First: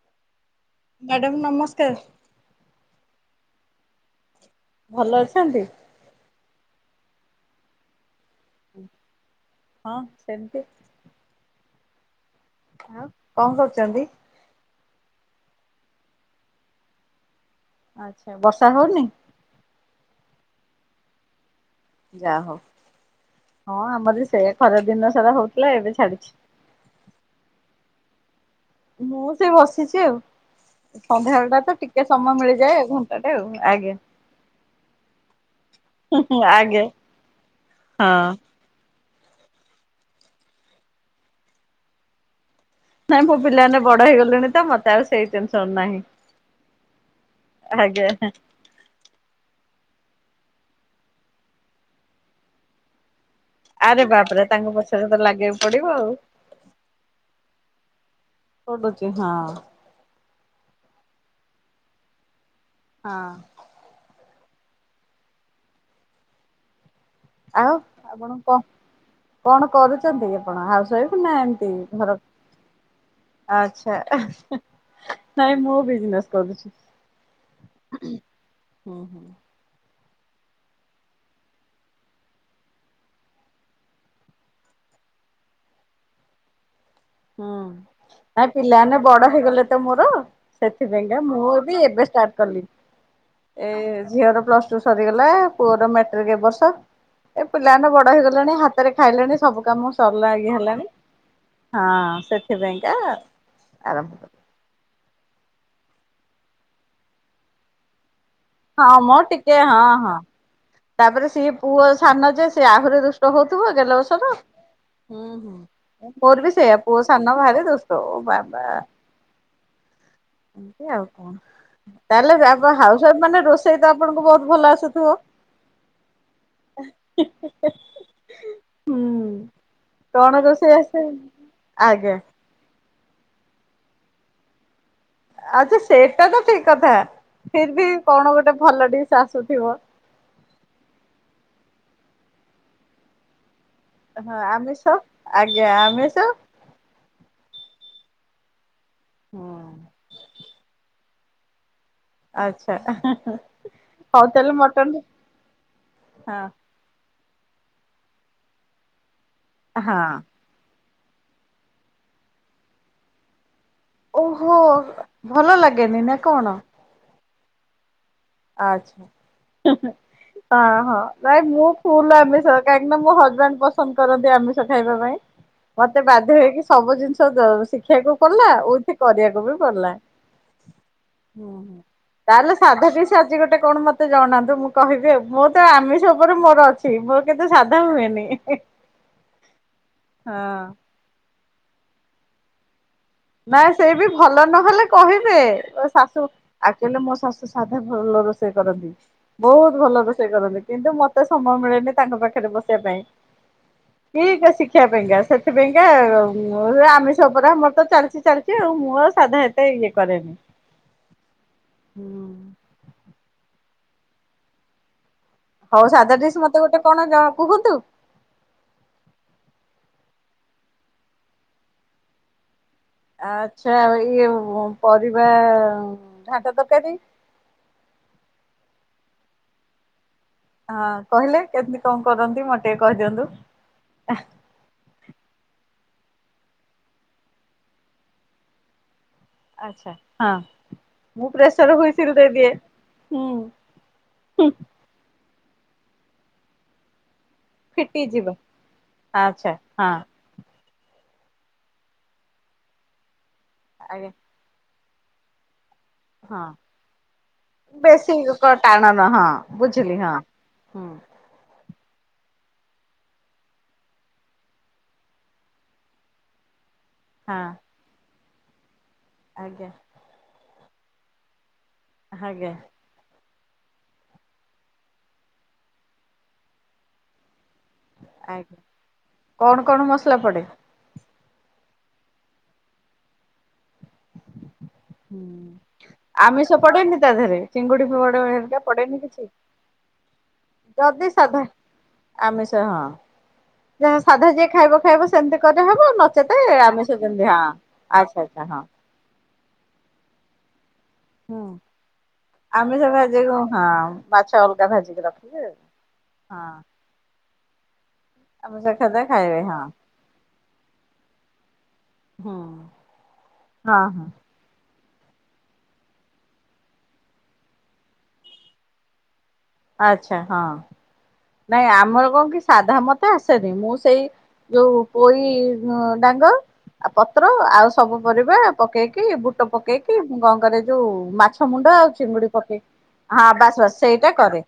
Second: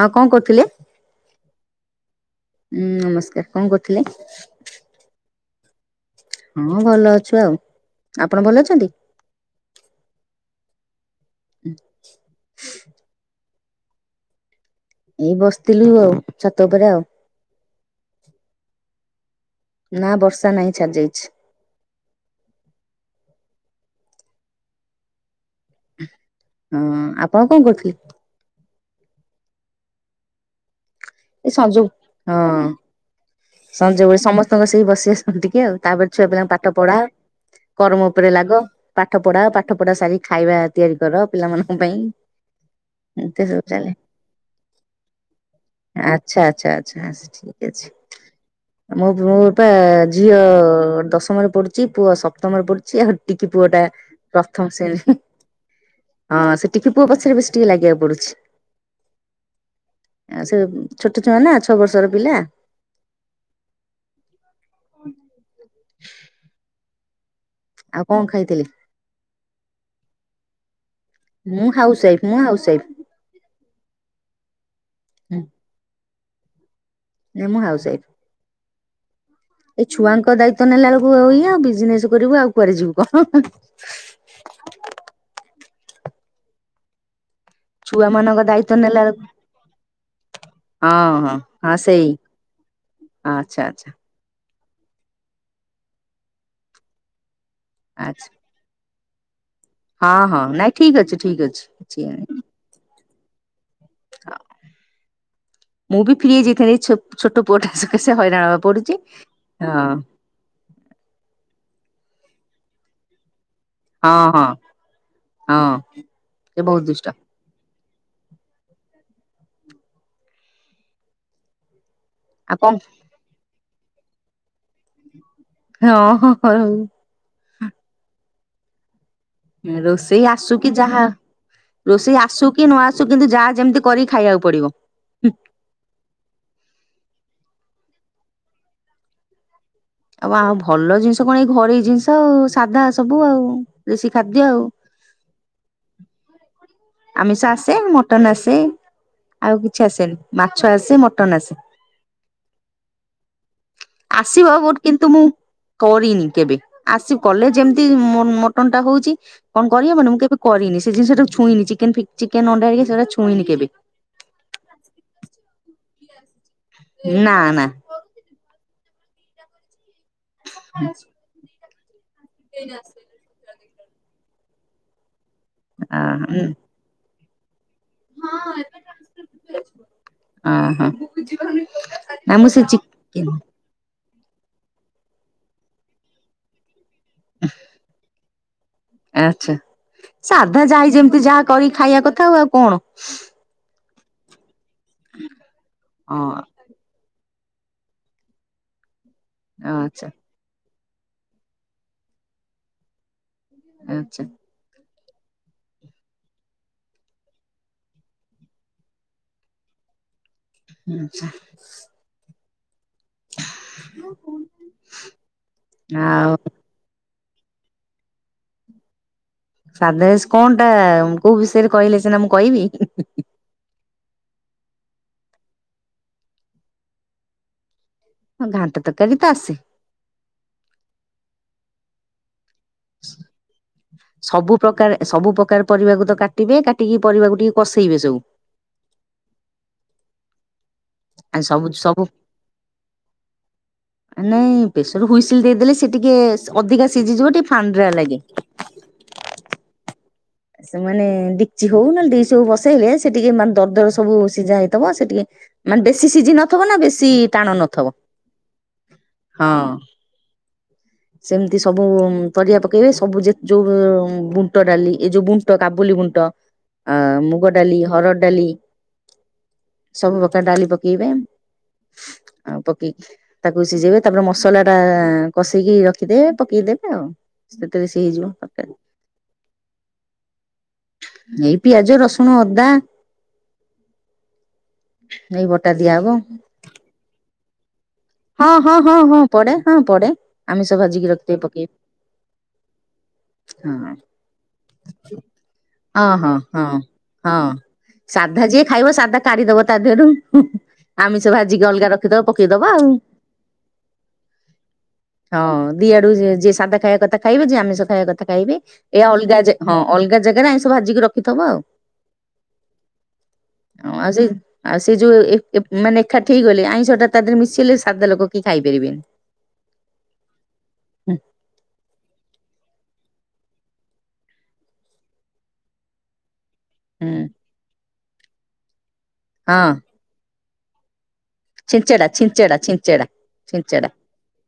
ହଁ କଣ କରୁଥିଲେ? ମ୍ୟାଡ଼ାମ୍ ନମସ୍କାର। ହୁଁ ନମସ୍କାର। କଣ କରୁଥିଲେ? ଭଲ ଅଛନ୍ତି? ହଁ ଭଲ ଅଛୁ ଆଉ। ଆପଣ ଭଲ ଅଛନ୍ତି? ହଁ ସେମିତି। ହୁଁ। ଆଉ କଣ କରୁଛନ୍ତି? ଏଇ ବସିଥିଲୁ ଆଉ, ଛାତ ଉପରେ ଆଉ। ଆଚ୍ଛା ବର୍ଷା ହଉନି? ନା ବର୍ଷା ନାହିଁ ଛାଡି ଯାଇଛି। ଯା ହଉ, ହଁ ଆମର ସେଇଆ ଖରା ଦିନ ସାରା ହଉଥିଲା ଏବେ ଛାଡିଛି। ହଁ, ଆପଣ କଣ କହୁଥିଲେ? ମୁଁ ସେଇ ବସିଚି ଆଉ। ସନ୍ଧ୍ୟାବେଳ ଏ ଟା ତ ଟିକେ ସମୟ ସଞଉହଁ ମିଳିଯାଏ ଘଣ୍ଟାଟେ ଆଉ। ଆଜ୍ଞା ସଞ୍ଜ ବେଳ ସମସ୍ତଙ୍କ ସେଇ ବସି ଆସନ୍ତି ଟିକେ ଆଉ ତାପରେ ହୁଁ ଛୁଆ ହୁଁ ପିଲାଙ୍କୁ ପାଠ ଆଜ୍ଞା ପଢାଅ, କର୍ମ ହଁ। ଉପରେ ଲାଗ। ପାଠ ପଢାଅ ପାଠ ପଢା ସାରି ଖାଇବା ତିଆରି କର ପିଲାମାନଙ୍କ ପାଇଁ। ନାଇଁ ମୋ ଏମିତି ସବୁ ପିଲାମାନେ ଚାଲେ। ବଡ ହେଇଗଲେଣି ତ ମତେ ଆଉ ସେଇ ଟେନସନ ନାହିଁ। ଆଚ୍ଛା ଆଚ୍ଛା ଆଚ୍ଛା ଆ ସେ ଠିକ ଆଜ୍ଞା ଅଛି। ମୋ ପୁଅ ପା ଝିଅ ଦଶମରେ ପଢୁଛି, ପୁଅ ସପ୍ତମରେ ପଢୁଛି। ଆଉ ଟିକି ପୁଅ ଟା ପ୍ରଥମ ଶ୍ରେଣୀ ଯିବ ଆଉ ହଁ, ସେ ଟିକି ପୁଅ ପଛରେ ବେଶୀ ଟିକେ ଲାଗିବାକୁ ପଡୁଚି। ପଢ଼ୁଚି, ହଁ। ଛୋଟ ଛୁଆ ନା ଛଅ ବର୍ଷର ପିଲା। ହଁ। ଆଉ ଆଉ କଣ କହ, କଣ କରୁଛନ୍ତି ଆପଣ ହାଉସୱାଇଫ୍ ନା ମୁଁ ଏମତି ହାଉସ ମର ୱାଇଫ ମୁଁ ହାଉସ ୱାଇଫ। ଆଛା, ଏ ନାଇଁ ମୁଁ ବିଜନେସ୍ କରୁଛି। ନାଇଁ ମୁଁ ହାଉସୱାଇଫ୍। ହଁ ହଁ। ଏଇ ଛୁଆଙ୍କ ଦାୟିତ୍ବ ନେଲା ବେଳକୁ ଇଏ ଆଉ ବିଜନେସ କରିବୁ ଆଉ କୁଆଡେ ଯିବୁ କହ। ହଁ ଛୁଆ ମାନଙ୍କ ଆଉ ଦାୟିତ୍ୱ ପିଲାମାନେ ନେଲା ବେଳକୁ ବଡ ହେଇଗଲେ ତ ମୋର, ହଁ ସେଥିପାଇଁକା ହଁ ମୁଁ ହଁ ଏବେ ଏବେ ସେଇ ଷ୍ଟାଟ କାଲି ଆଚ୍ଛା ଆଚ୍ଛା। ଝିଅର ପ୍ଲସ ଟୁ ସରିଗଲା, ପୁଅର ମାଟ୍ରିକ ଏ ବର୍ଷ। ଏ ପିଲା ମାନେ ବଡ ଆଚ୍ଛା। ହେଇଗଲେଣି ହା ହାତରେ ଖାଇଲେଣି ସବୁ କାମ ହଁ ସରିଲା ହଁ ଇଏ ନାଇଁ ହେଲାଣି। ଠିକ ଅଛି, ଠିକ ଅଛି। ହଁ ସେଥିପାଇଁକା ଆରମ୍ଭ କଲି ମୁଁ ବି ଫ୍ରୀ ହେଇ ଯାଇଥାନି ଏଇ ଛୋଟ ପୁଅଟା ସକାଶେ ହଇରାଣ ହ ହଁ ମଁ ଟିକେ ହଁ ହଁ, ତାପରେ ସିଏ ପୁଅ ସାନ ଯେ ସିଏ ଆହୁରି ଦୁ ହଉଥିବ ଗେଲ ହଁ ବସର। ହଁ ହଁ ମୋର ବି ସେ ବହୁତ ସେଇଆ ଦୁଷ୍ଟ ପୁଅ ସାନ ଭାରି ଦୁ ଷ୍ଟ ବାବା ଏମତି ଆଉ କଣ। ତାହେଲେ ଆଉ କଣ ହାଉସ ୱାଇଫ ମାନେ ରୋଷେଇ ତ ଆପଣଙ୍କୁ ବହୁତ ଭଲ ଆସୁଥିବ? ହଁ ହଁ ହଁ ଆଉ ହୁଁ। ହୁଁ ରୋଷେଇ କଣ ଆସୁ କି ରୋଷେଇ ଆସେ? ଯାହା, ଆଜ୍ଞା ରୋଷେଇ ଆସୁ କି କି ନ ଆସୁ, କିନ୍ତୁ ଯାହା ଯେମିତି କରିକି ଖାଇବାକୁ ପଡିବ। ଆଚ୍ଛା ସେଏଟା ତ ଠିକ କଥା ଫିର ବି କଣ ଗୋଟେ ଭଲ ଡିସ ଆଶୁ ଥିବ। ଆଉ ଆ ଭଲ ଜିନିଷ କଣ ଏଇ ଘରୋଇ ଜିନିଷ ଆଉ ସାଧା ସବୁ ଆଉ। ଦେଶୀ ଖାଦ୍ୟ ହଁ ଆଉ। ଆମିଷ ଆଜ୍ଞା ଆମିଷ? ଆମିଷ ଆସେ, ମଟନ ଆସେ ହୁଁ ଆଉ କିଛି ଆସେନି। ମାଛ ଆସେ ମଟନ ଆସେ। ଆଛା ଏ ହେଁ ହେଁ। ଆସିବ ବୋଟ, କିନ୍ତୁ ମୁଁ କରିନି କେବେ। ହଁ ଆସିବ କଲେ ଯେମିତି ମ ମଟନ ଟା ହଉଚି କଣ କରିହବନି ହଁ ମୁଁ କେବେ କରିନି। ସେ ଜିନିଷ ଜମା ଛୁଇଁନିି ଚିକେନ ଫିକେ ଚିକେନ୍ ଅଣ୍ଡା ହେରିକା ସେଗୁଡାକ ଛୁଇଁନି କେବେ। ଓହୋ, ଭଲ ଲାଗେନି ନା କଣ? ନା ନା। ଆଛା, ହଁ ହଁ ନାଇଁ ମୁଁ ଫୁଲ ଆମି ଷ କାହିଁକି ନା ମୋ ହଜବାଣ୍ଡ ପସନ୍ଦ କରନ୍ତି ଆମିଷ ଖାଇବା ପାଇଁ, ଅ ମତେ ବାଧ୍ୟ ହେଇକି ସବୁ ଜିନିଷ ଦ ଶିଖିବାକୁ ପଡିଲା ଉଇଥି କରିବାକୁ ବି ପଡିଲା। ହଁ। ହୁଁ ହୁଁ। ନା ମୁଁ ତାଲେ ସେ ସାଧା ଡିସ୍ ଚିକେନ ଆଜି ଗୋଟେ କଣ ମତେ ଜଣାନ୍ତୁ ମୁଁ କହିବି ଆଉ। ମୁଁ ତ ଆମିଷ ଉପରେ ମୋର ଅଛି ମୋର କିନ୍ତୁ ସାଧା ହୁଏନି। ହିଁ। ଏଇ ଯେମିତି ଯା କରିିକ୍ ଖାଇବା କଥା ଆଉ ଆଉ କଣ। ନାଇଁ ସେ ବି ଭଲ ନହେଲେ କହିବେ, ଓ ଶାଶୁ ହଁ ଆକ୍ଚୁଆଲିରେ ମୋ ଶାଶୁ ସାଧା ଭଲ ରୋଷେଇ କରନ୍ତି, ବହୁତ ଭଲ ଆଚ୍ଛା ରୋଷେଇ କରନ୍ତି। କିନ୍ତୁ ମତେ ସମୟ ମିଳେନି ତାଙ୍କ ପାଖରେ ବସିବା ପାଇଁ, ଆଚ୍ଛା ଠିକ ଅ ଶିକ ଦେଖିବା ପାଇଁକା, ସେଥିପାଇଁକା ଆମିଷ ଉପରେ ଆମର ତ ଚାଲ ଚି ଚାଲିଚି ଆଉ, ମୁଁ ଆଉ ସାଧା ଏତେ ଇଏ କରେନି। ଉମ୍ ଛା। ହୁଁ। ହା [inaudible] ହଉ ସାଧା ଡିସ୍ ମତେ ଗୋଟେ କଣ ଜଣ କୁହନ୍ତୁ? ସାଧା ଡିସ୍ କଣ ଟା କୋଉ ବିଷୟରେ କହିଲେ ସିନା ମୁଁ କହିବି। ଆଚ୍ଛା ଇଏ ଉଁ ପରିବା ଘାଣ୍ଟ ତକାରୀ। ହଁ ଘାଣ୍ଟ ତକାରୀ ତ ଆସେ। ହଁ କହିଲେ କେମତି କଁ କରନ୍ତି, ମୋତ ଟିକେ କହିଦିଅନ୍ତୁ ଆହ୍। ପ୍ରକାରେ, ସବୁ ପ୍ରକାରେ ପରିବାକୁ ତ କାଟିବେ, କାଟିକି ପରିବାକୁ ଟିକେ କସେଇବେ ସବୁ। ଆଛା ହଁ। ମୁଁ ଆ ସବୁ ପ୍ରେସର ସବୁ ହୁଇସିଲ୍ ଦେଇଦିଏ, ହୁଁ ନାଇଁ ହୁଁଃ। ପ୍ରେସର ହୁଇସିଲ ଦେଇଦେଲେ ସେ ଟିକେ ସ୍ ଅଧିକା ସିଝିଯିବ ଟିକେ। ଫାଣ୍ଡ୍ରା ଫିଟି ଲାଗେ ଯିବ ଆଛା ହଁ। ସେ ମାନେ ଡେକ୍ଚି ହଉ ନ ହେଲେ ଡିସ୍ ହଉ ବସେଇଲେ ସେ ଟିକେ ମାନେ ଦରଦର ଆଜ୍ଞା ସବୁ। ସିଝା ହେଇଥବ ସେ ଟିକେ। ମାନେ ବେଶୀ ସିଝି ହଁ ନଥବ ନା ବେଶୀ ଟାଣ ନଥବ ବେଶୀ ଟାଣ ନୁହଁ ହଁ। ବୁଝିଲି ହଁ ହୁଁ। ସେମିତି ସବୁ ଉଁ ପରିବା ପକେଇବେ ସବୁ ଯେ ଯୋଉ ଉଁ ବୁଣ୍ଟ ଡାଲି। ଏଇ ଯୋଉ ବୁଣ୍ଟ, କାବୁଲି ବୁଣ୍ଟ, ଅ ହଁ ମୁଗ ଡାଲି, ହରଡ଼ ଡାଲି। ଆଜ୍ଞା। ସବୁ ପ୍ରକାର ଡାଲି ପକେଇବେ। ହାଗ୍ୟା। କି ତାକୁ ସିଝେଇବେ ତାପରେ ମସଲା ଟା କଷିକି ରଖିଦେବେ ପକେଇ ଦେବେ ଆଉ। ସେଥେରେ ସେ ହେଇଯିବ ଆଜ୍ଞା ତକାରି। କଣ କଣ ମସଲା ପଡେ। ଏଇ ପିଆଜ ରସୁଣ ଅଦା। ଏଇ ବଟା ଦିଆ ହବ। ଛ ପଡେନି ତା ଦେହରେ ଚିଙ୍ଗୁଡି ଫି ଙ୍ଗୁଡି ହଁ ଘରିକା ହଁ ପଡେନି ହଁ ହଁ କିଛି। ପଡେ ହଁ ପଡେ ଆମିଷ ଭାଜିକି ଯଦି ରଖିଥିବେ ସାଧା ପକେଇବେ ଆମିଷ ହଁ। ଯେ ହଁ ସାଧା ଯିଏ ଖାଇବ ଖାଇବ ସେମିତି କରାହବ ହଁ ହଁ ନଚେତ ହଁ। ଆମିଷ ଯେମିତି ହଁ ହାଁ। ସାଧା ଯିଏ ଖାଇବ ସାଧା କାଢିଦେବ ତା ଦେହରୁ, ହୁଁ ହୁଁ। ଆମିଷ ହଁ। ଭାଜିକି ଅଲଗା ରଖିଦବ ପକେଇଦବ ଆମିଷ ଆଉ। ଭାଜିକୁ ହଁ ମାଛ ଅଲଗା ଭାଜିକି ରଖିବେ ହଁ ଦିଆଡୁ ଯେ ହଁ। ଯିଏ ସାଧା ଖାଇବା କଥା ଖାଇବେ, ଯିଏ ଆମିଷ ଖାଇବା କଥା ଖାଇବେ, ଆମିଷ ଖାଦ୍ୟ ଏଇଆ ଅଲଗା ଖାଇବେ ଯେ ହଁ। ଅଲଗା ଜାଗାରେ ଆଇଁସ ଭାଜିକି ରଖିଥବ ଆଉ ହଁ। ହଁ ଅ ହଁ ଆଁ ସେ ଆଉ ସେ ଯୋଉ ଏ ଏମାନେ ଏକାଠି ହେଇଗଲେ, ଆଇଁଷ ଟା ତା ଦେହରେ ମିଶିିଲେ ସାଧା ଲୋକ କେହି ଖାଇ ପାରିବେନି। ଆଛା ହଁ। ହୁଁ ନାଇଁ ଆମର କଁ କି ସାଧା ମତେ ଆସେନି ମୁଁ ସେଇ। ଯୋଉ ପୋଇ ଅଁ ଡାଙ୍ଗ। ଆଉ ହୁଁ ପତ୍ର ଆଉ ସବୁ ପରିବା ପକେଇକି, ବୁଟ ହଁ ପକେଇକି, ମୁଁ କଁ କରେ ଯୋଉ ମାଛ। ମାଛ ମୁଣ୍ଡ ଆଉ ଛିଞ୍ଚେଡା ଚିଙ୍ଗୁଡି ଛିଞ୍ଚେଡା ପକେଇ ଛିଞ୍ଚେଡା ହଁ ବାସ୍ ବାସ୍ ଛିଞ୍ଚେଡା ସେଇଟା କରେ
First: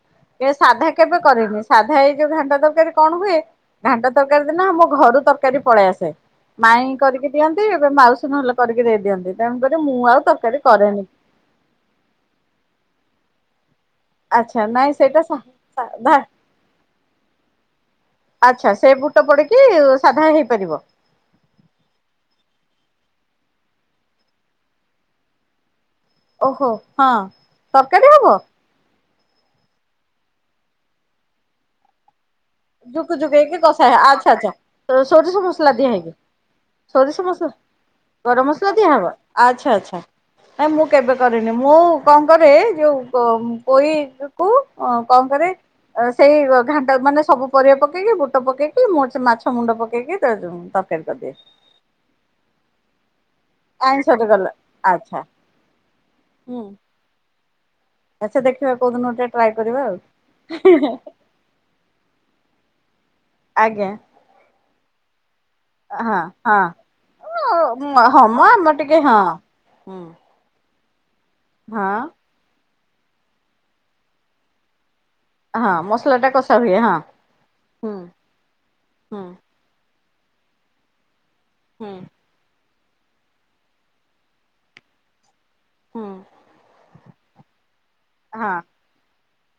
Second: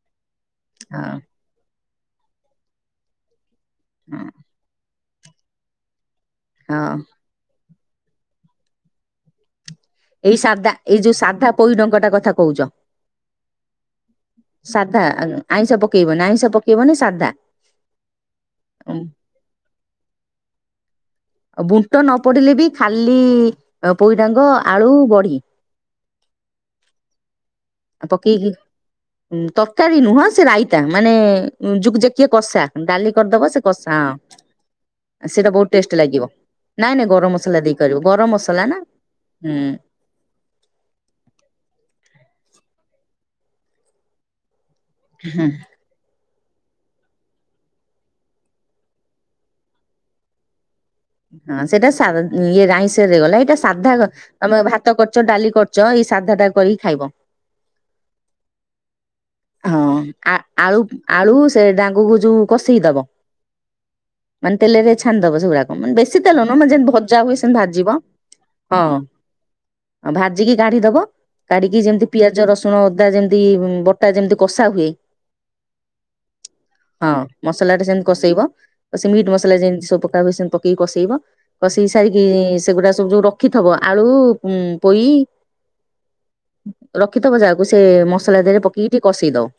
ଏ ସାଧା ହଁ କେବେ କରିନି। ସାଧା ଏଇ ଯୋଉ ଘାଣ୍ଟ ତରକାରୀ କଣ ହୁଏ ଘାଣ୍ଟ ହଁ ତରକାରୀ ଦିନ ଆମ ଘରୁ ତରକାରୀ ପଳେଇ ଆସେ। ହଁ ମାଇଁ କରିକି ଦିଅନ୍ତି ଏବେ ମାଉସୀ ଭଲ କରିକି ଦେଇଦିଅନ୍ତି ତେଣୁକରି ମୁଁ ଆଉ ତରକାରୀ କରେନି। ପୋଇ ଡଙ୍କାଟା କଥା କହୁଛ। ଆଚ୍ଛା ନାଇଁ ସାଧା ସେଇଟା ସା ଆଇଁଷ ସାଧା ପକେଇବନି ଆଇଁଷ ପକେଇବନି ସାଧା। ଆଚ୍ଛା ସେ ଆଉ ବୁଟ ପଡିକି ସାଧା ହେଇପାରିବ। ଆ ବୁଟ ନ ପଡିଲେ ବି ଖାଲି ପୋଇଡାଙ୍ଗ ଆଳୁ ବଢି। ଓହୋ ହଁ। ତରକାରୀ ଆଉ ହବ ପକେଇକି ଉଁ ତରକାରୀ ନୁହଁ ସେ ରାଇତା ମାନେ ଯୁକୁ ଜାକିଆ କଷା। ଡାଲି ଜୁକୁ ଜୁକୁ କରିଦବ ହେଇକି ସେ କସା କଷା ଆଚ୍ଛା ଆଚ୍ଛା ଏ ହଁ ସୋରିଷ ସେଇଟା ବହୁତ ମସଲା ଦିଆ ଟେଷ୍ଟ ହେଇକି। ଲାଗିବ। ନାଇଁ ନାଇଁ ସୋରିଷ ଗରମ ମସଲା ଦେଇ କରିବ ଗରମ ମସଲା ନା ଦିଆ ହବ ହୁଁ ଆଚ୍ଛା ଆଚ୍ଛା। ନାଇଁ ମୁଁ କେବେ କରିନି ମୁଁ କଣ କରେ ଯୋଉ ପ ପୋଇ ଯୋ କୁ ଅଁ କଁ ହୁଁ। କରେ ସେଇ ଘାଣ୍ଟ ମାନେ ସବୁ ପରିବା ପକେଇକି ବୁଟ ପକେଇକି ମୋର ସେ ମାଛ ମୁଣ୍ଡ ପକେଇକି ତେ ତରକାରୀ କରିଦିଏ। ହଁ ସେଇଟା ସା ଇଏ ରାଇଶରେ ଗଲା ଏଇଟା ସାଧା ଆଇଁଷରେ ଗଲା ତମେ ଭାତ ଆଚ୍ଛା କରିଚ ଡାଲି କରିଚ ଏଇ ସାଧା ଟା ହୁଁ। କରିକି ଖାଇବ। ଆଚ୍ଛା ଦେଖିବା କୋଉଦିନ ଟେ ହଁ ଆ ଆଳୁ ଆଳୁ ସେ ଡାଙ୍ଗକୁ ଯୋଉ କଷି ଦବ। ଆଜ୍ଞା। ମାନେ ତେଲରେ ଛାଣିଦେବ ସେଉରାକ। ମାନେ ହଁ ବେଶୀ ତେଲ ନୁହଁ ମାନେ ଯେମିତି ଭଜା ହୁଏ ସେମତି ହଁ। ଭାଜିବ ହଁ ମ ଆମର ହଁ ଟିକେ ହୁଁ ଆଉ ଭା ଜିକି କାଢିଦବ କାଢିକି ହଁ। ଯେମିତି ପିଆଜ ରସୁଣ ଅଦା ଯେମିତି ବଟା ଯେମିତି କଷା ହୁଏ। ହଁ ମସଲା ଟା କ ହଁ ମସଲା ଟା ସେମତି କଷେଇବ ସେ ହୁଁ ମିଟ୍ ମସଲା ଯେମିତି ସବୁ ପକା ହୁଏ ସେମତି ପ କି କଷେଇବ କଷେଇ ହୁଁ ସାରିକି ସେଗୁଡା ସବୁ ଯୋଉ ରଖିଥବ ଆଳୁ ପୋଇ ହଁ। ରଖିଥିବ ଯାହାକୁ ସେ ମସଲା ଦେହରେ ପକେଇକି ଟିକେ କଷେଇଦବ।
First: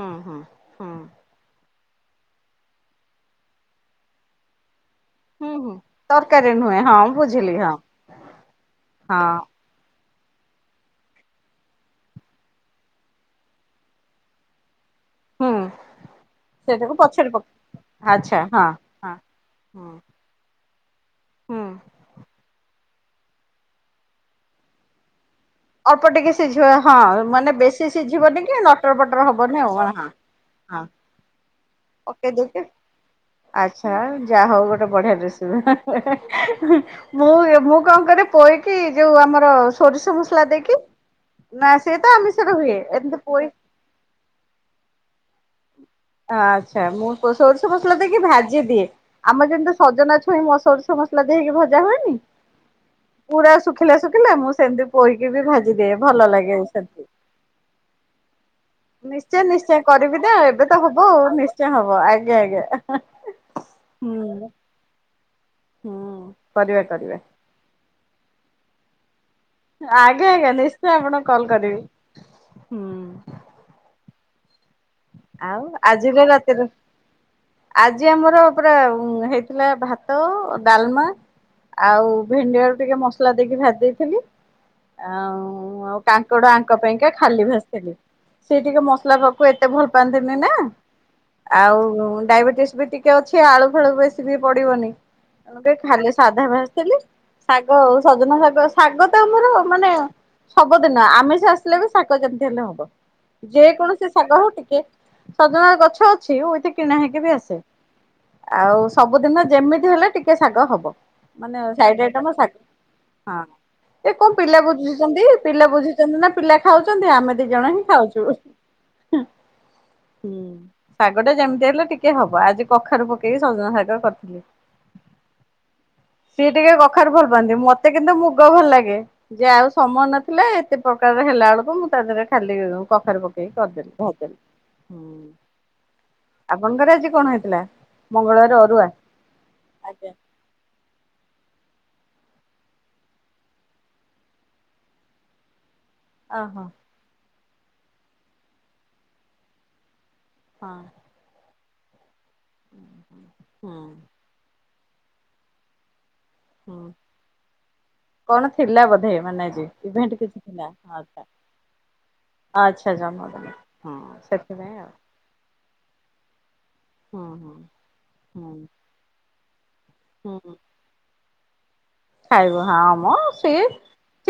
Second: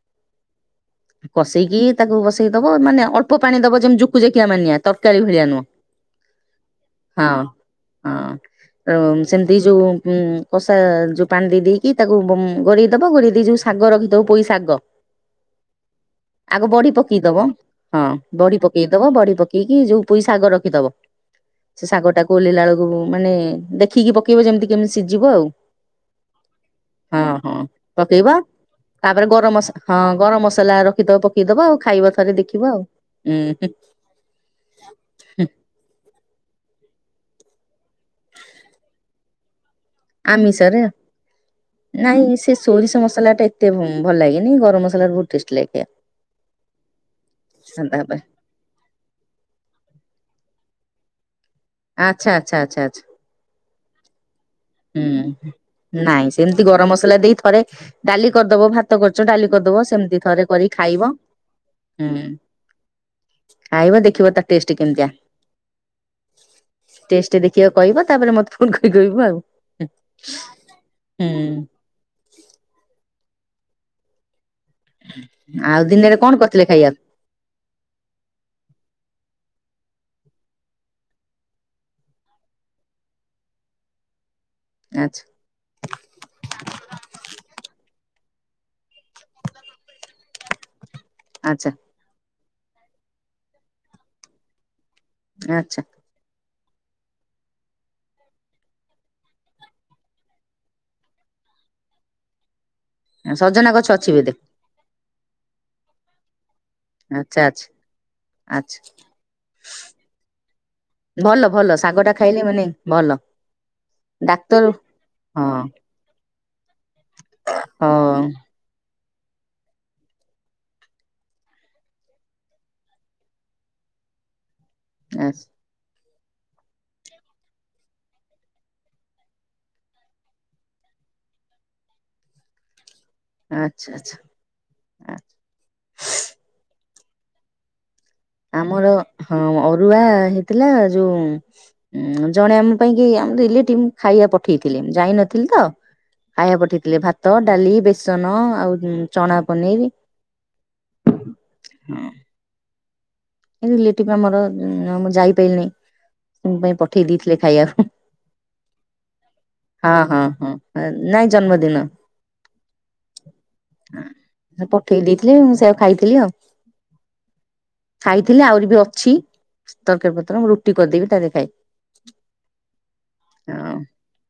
ହଁ ହଁ ହଁ। କସେଇକି ତାକୁ ବସେଇ ଦବ ମାନେ ଅଳ୍ପ ପାଣି ଦବ ଯେମି ଜୁକୁ ଜାକିଆ ମାନିଆ। ତରକାରୀ ଭଳିଆ ହୁଁ ନୁହ ହୁଁ ତରକାରୀ ନୁହେଁ ହଁ ବୁଝିଲି ହଁ ଅ ହଁ ସେମିତି ଯୋଉ ଉଁ କଷା ଯୋଉ ପାଣି ଦେଇ ଦେଇକି ତାକୁ ବମ ଘୋଡେଇ ଦବା ଘୋଡେଇ ଦେଇ ଯୋଉ ଶାଗ ରଖିଦବୁ ପୋଇ ଶାଗ। ହୁଁ। ଆଗ ବଢି ସେଇଟାକୁ ପଛରେ ପକେଇଦବ। ପକ ହଁ ଆଚ୍ଛା ବଡି ହଁ ପକେଇ ଦବ ହଁ ବଡି ପକେଇକି ହୁଁ ଯୋଉ ପୋଇ ଶାଗ ରଖିଦବ ହୁଁ ସେ ଶାଗ ଟା ଓଲେଲା ଆଳୁକୁ ମାନେ ଦେଖିକି ପକେଇବ ଯେମିତି କେମିତି ସିଜିବ ଆଉ। ଅଳ୍ପ ଟିକେ ସିଝିବ ହଁ ମାନେ ହଁ। ବେଶୀ ପକେଇବା ସିଝିବନି କି ନ ତାପରେ ଗରମ ମସ ହଁ ଗରମ ମସଲା ରଖିଥବ ପକେଇଦବା ଆଉ ଖାଇବା ପକେଇ ଥରେ ଦେଇକି ଦେଖିବା ଆଉ ହୁଁ ହୁଁ। ଆଚ୍ଛା ଯାହା ହଉ ଗୋଟେ ବଢିଆ ରେସିପ। [unintelligible] ମୁଁ ମୁଁ କଣ କରେ ପୋଇକି ଯୋଉ ଆମର ଶ ସୋରିଷ ମସଲା ଦେଇକି ଆମିଷରେ ନା ସିଏ ତ ନାଇଁ ସେ ଆମିଷରେ ହୁଏ। ସୋରିଷ ଏମିତି ମସଲା ଟା ପୋଇ- ଏତେ ଭ ଭଲ ଲାଗେନି ଗରମ ମସଲାରେ ବହୁତ ଟେଷ୍ଟି ଲାଗେ। ଆଚ୍ଛା ମୁଁ ସୋରିଷ ମସଲା ସାଧା ଦେଇକି ଉପରେ ଭା ଯିଏ ଦିଏ ଆମେ ଯେମିତି ସଜନା ଛୁଇଁ ମ ସୋରିଷ ମସଲା ଦେଇକି ଭଜା ହୁଏନି। ଆଚ୍ଛା ଆଚ୍ଛା ଆଚ୍ଛା ଆଚ୍ଛା ପୁରା ଶୁଖିଲା ଶୁଖିଲା ମୁଁ ସେମିତି ପୋଇକି ବି ହୁଁ ଭାଜିଦିଏ ଭଲ ନାଇଁ ଲାଗେ ସେମିତି ଗରମ ମସଲା ଦେଇ ଥରେ ଡାଲି କରିଦବ ଭା ତ କରିଛ ନିଶ୍ଚୟ ଡାଲି ନିଶ୍ଚୟ କରିଦବ କରିବି ସେମିତି ନା ଥରେ ଏବେ କରି ତ ହବ ଖାଇବ ଆଉ ନିଶ୍ଚୟ ହବ ହୁଁ। ଆଜ୍ଞା ଆଜ୍ଞା ଖାଇବ ଦେଖିବ ତା ହୁଁ। ଟେଷ୍ଟ କେମିତିଆ। ହୁଁ କରିବା କରିବା। କିଏ କହିବ ତାପରେ ମୋତେ ଫୋନ କରି କହିବୁ ଆଉ। ଆଜ୍ଞା ଆଜ୍ଞା ନିଶ୍ଚୟ ଆପଣଙ୍କୁ କଲ ହୁଁ। କରିବି ହୁଁ। ଆଉ ଦିନରେ ଆଜିର କଣ ରାତିରେ କରିଥିଲେ ଖାଇବା ଆଜି ଆମର ପୁରା ହେଇଥିଲା ଭାତ ଡାଲମା ଆଉ ଭେଣ୍ଡିଆଳୁ ଟିକେ ମସଲା ଦେଇକି ଭାଜି ଦେଇଥିଲି ଆଚ୍ଛା ଆଉ ମୁଁ ଆଉ କାଙ୍କଡ ଆଙ୍କ ପାଇଁକା ଖାଲି ଭାସିଥିଲି ସେ ଟିକେ ମସଲା ପାଖକୁ ଏତେ ଭଲ କୁହନ୍ତି ନା ଆଚ୍ଛା ଆଉ ଡାଇବେଟିସ୍ ବି ଟିକ ଟିକେ ଅଛି ଆଳୁ ଫାଳୁ ବେଶୀ ବି ପଡିବନି ଆଚ୍ଛା ଖାଲି ସାଧା ଭାସିଥିଲି ଶାଗ ଆଉ ସଜନା ଶାଗ ଶାଗ ତ ଆମର ମାନେ ସବୁଦିନ ଆମେ ସେ ଆସିଲେ ବି ଶାଗ କେମିତି ହେଲେ ହବ ଯେ ସଜନା ଗଛ ଅଛି କୌଣସି ବୋଧେ ଶାଗ ହଉ ଟିକେ ସଜନାର ଗଛ ଅଛି ଉ ଏତେ କିଣା ହେଇକି ବି ଆଚ୍ଛା ଆସେ ଆଚ୍ଛା ଆଚ୍ଛା ଆଉ ସବୁଦିନ ଯେମିତି ହେଲେ ଟିକେ ଶାଗ ହବ ଭଲ ମାନେ ଭଲ ଶାଗ ସାଇଡ ଟା [unintelligible] ଟ ଖାଇଲେ ଶ ମାନେ ଭଲ ହଁ ଏ କଣ ପିଲା ଡାକ୍ତର ବୁଝୁଛନ୍ତି ହଁ ପିଲା ବୁଝୁଛନ୍ତି ନା ପିଲା ଖାଉଛନ୍ତି ଆମେ ଦି ଜଣ ହିଁ ହଁ ଖାଉଛୁ ହୁଁ ଶାଗ ଟା ଯେମିତି ହେଲେ ଟିକେ ହବ ଆଜି କଖାରୁ ପକେଇକି ସଜନା ଶାଗ କରିଥିଲି ଆ ସିଏ ଟିକେ କଖାରେ ଭଲ ପାଆନ୍ତି ମତେ କିନ୍ତୁ ମୁଗ ଭଲ ଲାଗେ ଯେ ଆଉ ସମୟ ନଥିଲା ଏତେ ପ୍ରକାରର ହେଲା ବେଳକୁ ମୁଁ ତା ଦେହରେ ଖାଲି ଉ କଖାରୁ ପକେ ସେଇ କରିଦେଲି ଆଚ୍ଛା ଭଦଲି ହୁ ଆପଣଙ୍କର ଆଜି କଣ ହେଇଥିଲା? ମଙ୍ଗଳବାର ଅରୁଆ? ଆମର ହଁ ଅରୁଆ ଆଜ୍ଞା। ହେଇଥିଲା ଯୋଉ ଉୁଁ ଜଣେ ଆମ ପାଇଁ କି ଆମ ରିଲେଟିଭ ଖାଇବା ପଠେଇଥିଲେ ଯାଇନଥିଲି ତ ଖାଇବା ଓହୋ ପଠେଇଥିଲେ ଭାତ ଡାଲି ବେସନ ଆଉ ଚଣା ପନିର ହଁ ହଁ [inaudible] ଏ ରିଲେଟିଭ ଆମର ମୁଁ ଯାଇପାରି ନାହିଁ ସେ ପାଇଁ ହୁଁ। ପଠେଇ ଦେଇଥିଲେ ଖାଇବାକୁ ହୁ କଣ ଥିଲା ବୋଧେ ମାନେ ଆଜି ଇଭେଣ୍ଟ ହଁ କିଛି ହଁ ଥିଲା ହଁ ନାଇଁ ଜନ୍ମଦିନ ଆଚ୍ଛା ଜ ମଦ ହ ସେଥି ପଠେଇ ଦେଇଥିଲେ ମୁଁ ସେଆ ଖାଇଥିଲି ଆଉ ହୁଁ ହୁଁ ଖାଇଥିଲି ଆହୁରି ବି ହୁଁ ଅଛି ତରକାରୀ ପତ୍ର ମୁଁ ରୁଟି କରିଦେବି ତା ଦେ ଖଏ ଖାଇବୁ ହଁମ ସେ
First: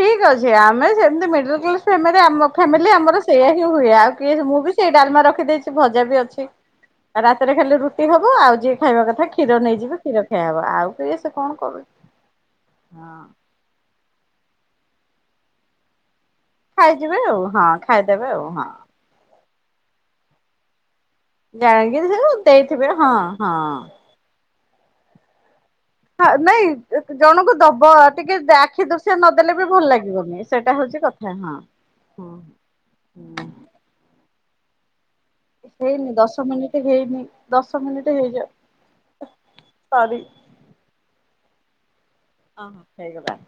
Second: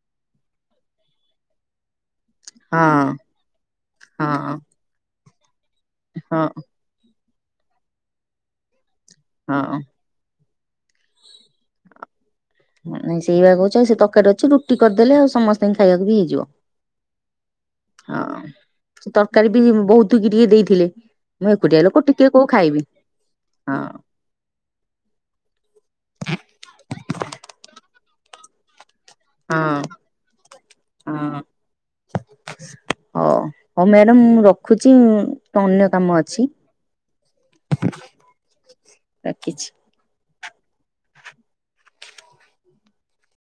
ଠିକ ଅଛି ଆମେ ସେମିତି ମିଡିଲି କ୍ଲାସ୍ ଫେମ୍ ର ଆମ ଫ୍ୟାମିଲି ଆମର ସେଇଆ ହିଁ ହୁଏ ଆଉ କିଏ ମୁଁ ହଁ ବି ସେଇ ଡାଲମା ରଖିଦେଇଛି ଭଜା ବି ଅଛି ହଁ ଆଉ ରାତିରେ ଖାଇଲେ ରୁଟି ହବ ଆଉ ଯିଏ ଖାଇବା କଥା ହଁ କ୍ଷୀର ହଁ। ନେଇଯିବେ କ୍ଷୀର ଖାଇଆ ହବ ଆଉ କି ସେ କଣ କରୁଚି ନାଇଁ ସେଇ କହୁଛି ଆଉ ସେ ତରକାରୀ ଅଛି ରୁଟି କରିଦେଲେ ଆଉ ସମସ୍ତଙ୍କୁ ଖାଇବାକୁ ବି ହେଇଯିବ ଖାଇଯିବେ ଆଉ ହଁ ଖାଇଦେବେ ଆଉ ହଁ ସେ ତରକାରୀ ବି ବହୁତ କି ଟିକେ ଦେଇଥିଲେ ମୁଁ ଏକୁଟିଆ ଲୋକ ଜାଣିକି ସେ ଟିକେ କୋଉ ଖାଇବି ଦେଇଥିବେ ହଁ ହଁ ହ ନାଇଁ ଜ - ଜଣଙ୍କୁ ଦବ ଟିକେ ଆଖି ଦ ସେ ନଦେଲେ ବି ଭଲ ହଁ। ଲାଗିବନି ସେଇଟା ହଉଛି କଥା ହଁ ହଉ ହଁଁ ହଉ ମ୍ୟାଡାମ ମୁଁ ରଖୁଛି ଉ ହେଇନି ଦଶ ମିନିଟ ହେଇନି ଦଶ ମିନିଟ ହେଇଯା ରଖିଛି। ସରି ହଁ ହ ସେଇଗବା